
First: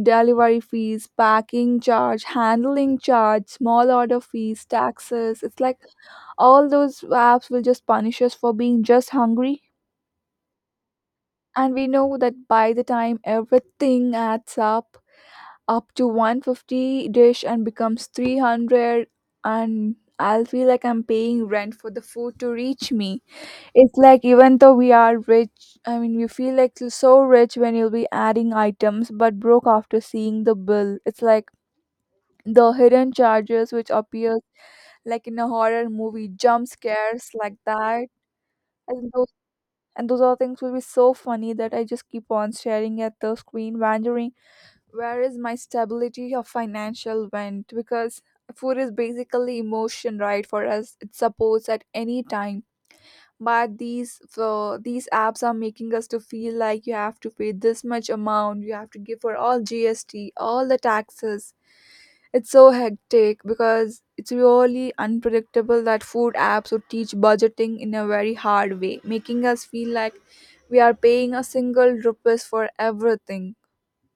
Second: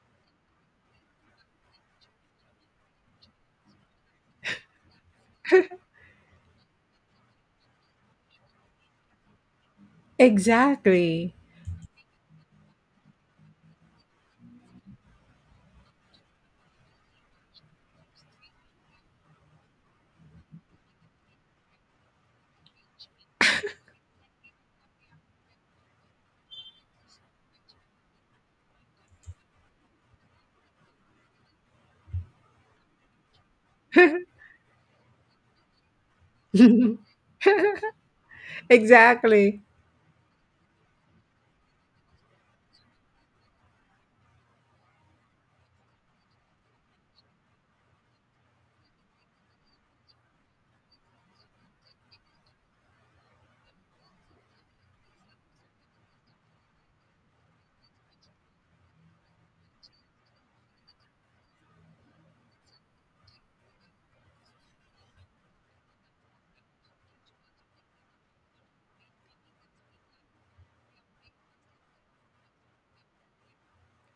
delivery fees, packing charge, handling charge, small order fees, taxes. It's like all those apps will just punish us for being just hungry. Exactly. And we know that by the time everything adds up, up to 150 dish and becomes 300, and I'll feel like I'm paying rent for the food to reach me. It's like even though we are rich, I mean, you feel like you're so rich when you'll be adding items, but broke after seeing the bill. It's like the hidden charges which appears like in a horror movie, jump scares like that. And those, Exactly. and those are things will be so funny that I just keep on staring at the screen, wondering where is my stability of financial went because food is basically emotion, right? For us, it supports at any time. But these apps are making us to feel like you have to pay this much amount, you have to give for all GST, all the taxes. It's so hectic because it's really unpredictable that food apps would teach budgeting in a very hard way, making us feel like we are paying a single rupees for everything.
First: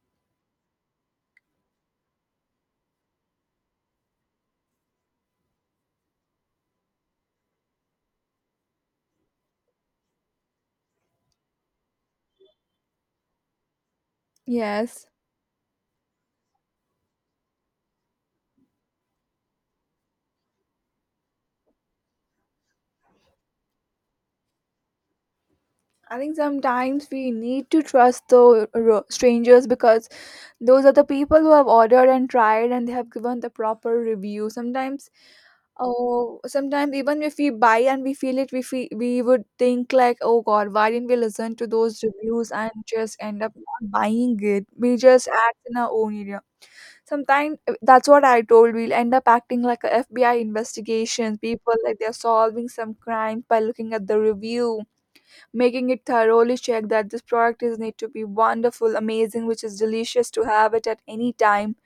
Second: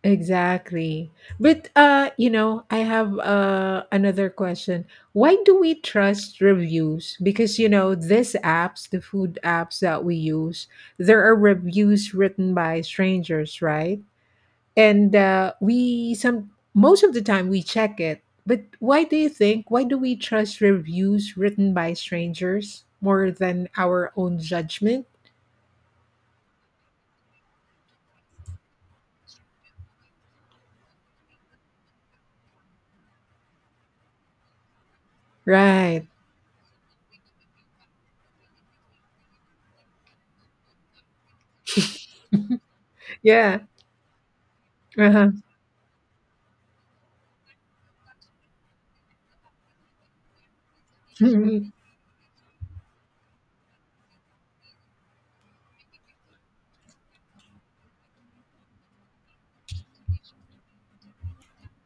Exactly. But you know, I have another question. Why do we trust reviews? Because, you know, these apps, the food apps that we use, there are reviews written by strangers, right? Yes. And we some most of the time we check it. But why do we trust reviews written by strangers more than our own judgment? I think sometimes we need to trust the strangers because those are the people who have ordered and tried, and they have given the proper review. Sometimes, Right. oh, sometimes even if we buy and we feel it, we would think like, oh God, why didn't we listen to those reviews and just end up Yeah. not buying it? We just Uh-huh. act in our own area. Sometimes eh, that's what I told. We'll end up acting like a FBI investigation. People like they're solving some crime by looking at the review, making it thoroughly check that this product is need to be wonderful, amazing, which is delicious to have it at any time.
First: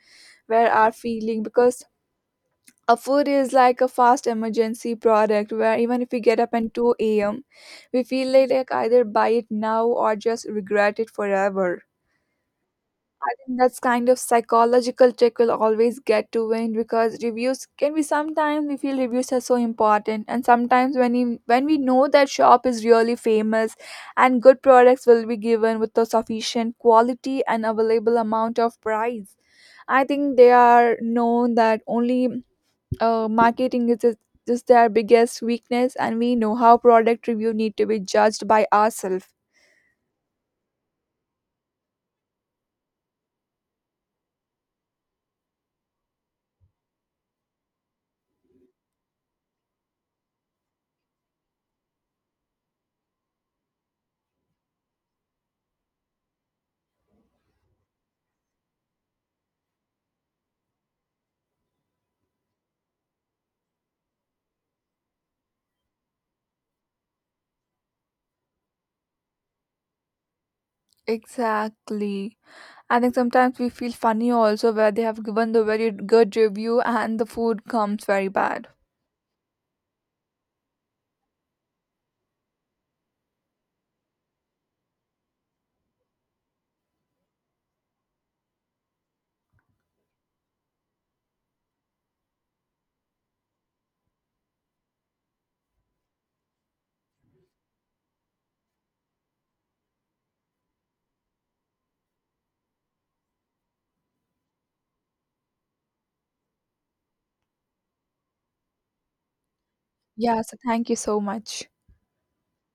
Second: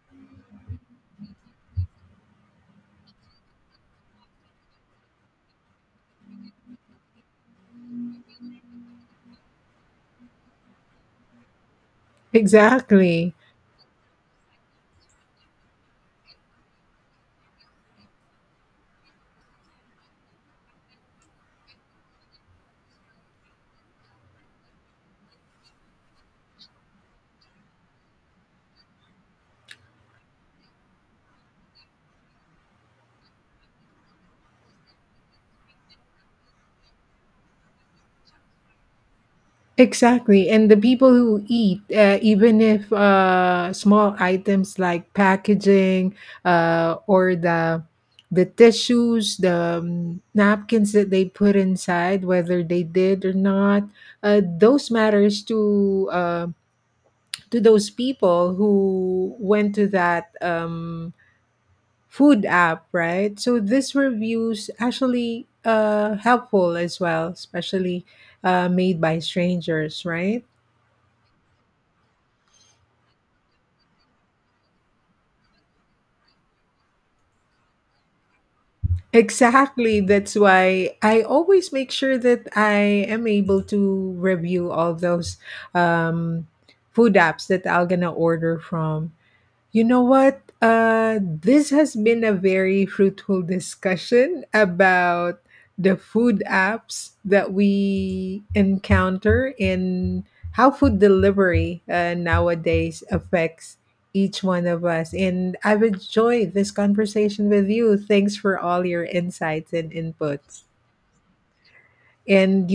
Where our feeling because a food is like a fast emergency product where even if we get up at 2 a.m., we feel like either buy it now or just regret it forever. I Exactly. think that's kind of psychological trick will always get to win because reviews can be sometimes we feel reviews are so important, and sometimes when we know that shop is really famous and good products will be given with the sufficient quality and available amount of price. I think they are known that only marketing is just their biggest weakness, and we know how product review need to be judged by ourselves. Exactly. And the people who eat, even if small items like packaging, or the tissues, the napkins that they put inside, whether they did or not, those matters to those people who went to that food app, right? So this reviews actually helpful as well, especially made by strangers, right? Exactly. I think sometimes we feel funny also where they have given the very good review and the food comes very bad. Exactly. That's why I always make sure that I am able to review all those um, food apps that I'm gonna order from. You know what? This has been a very fruitful discussion about the food apps that we encounter and how food delivery, nowadays affects each one of us. And I've enjoyed this conversation with you. Thanks for all your insights and Yeah, so inputs. thank you so much. And you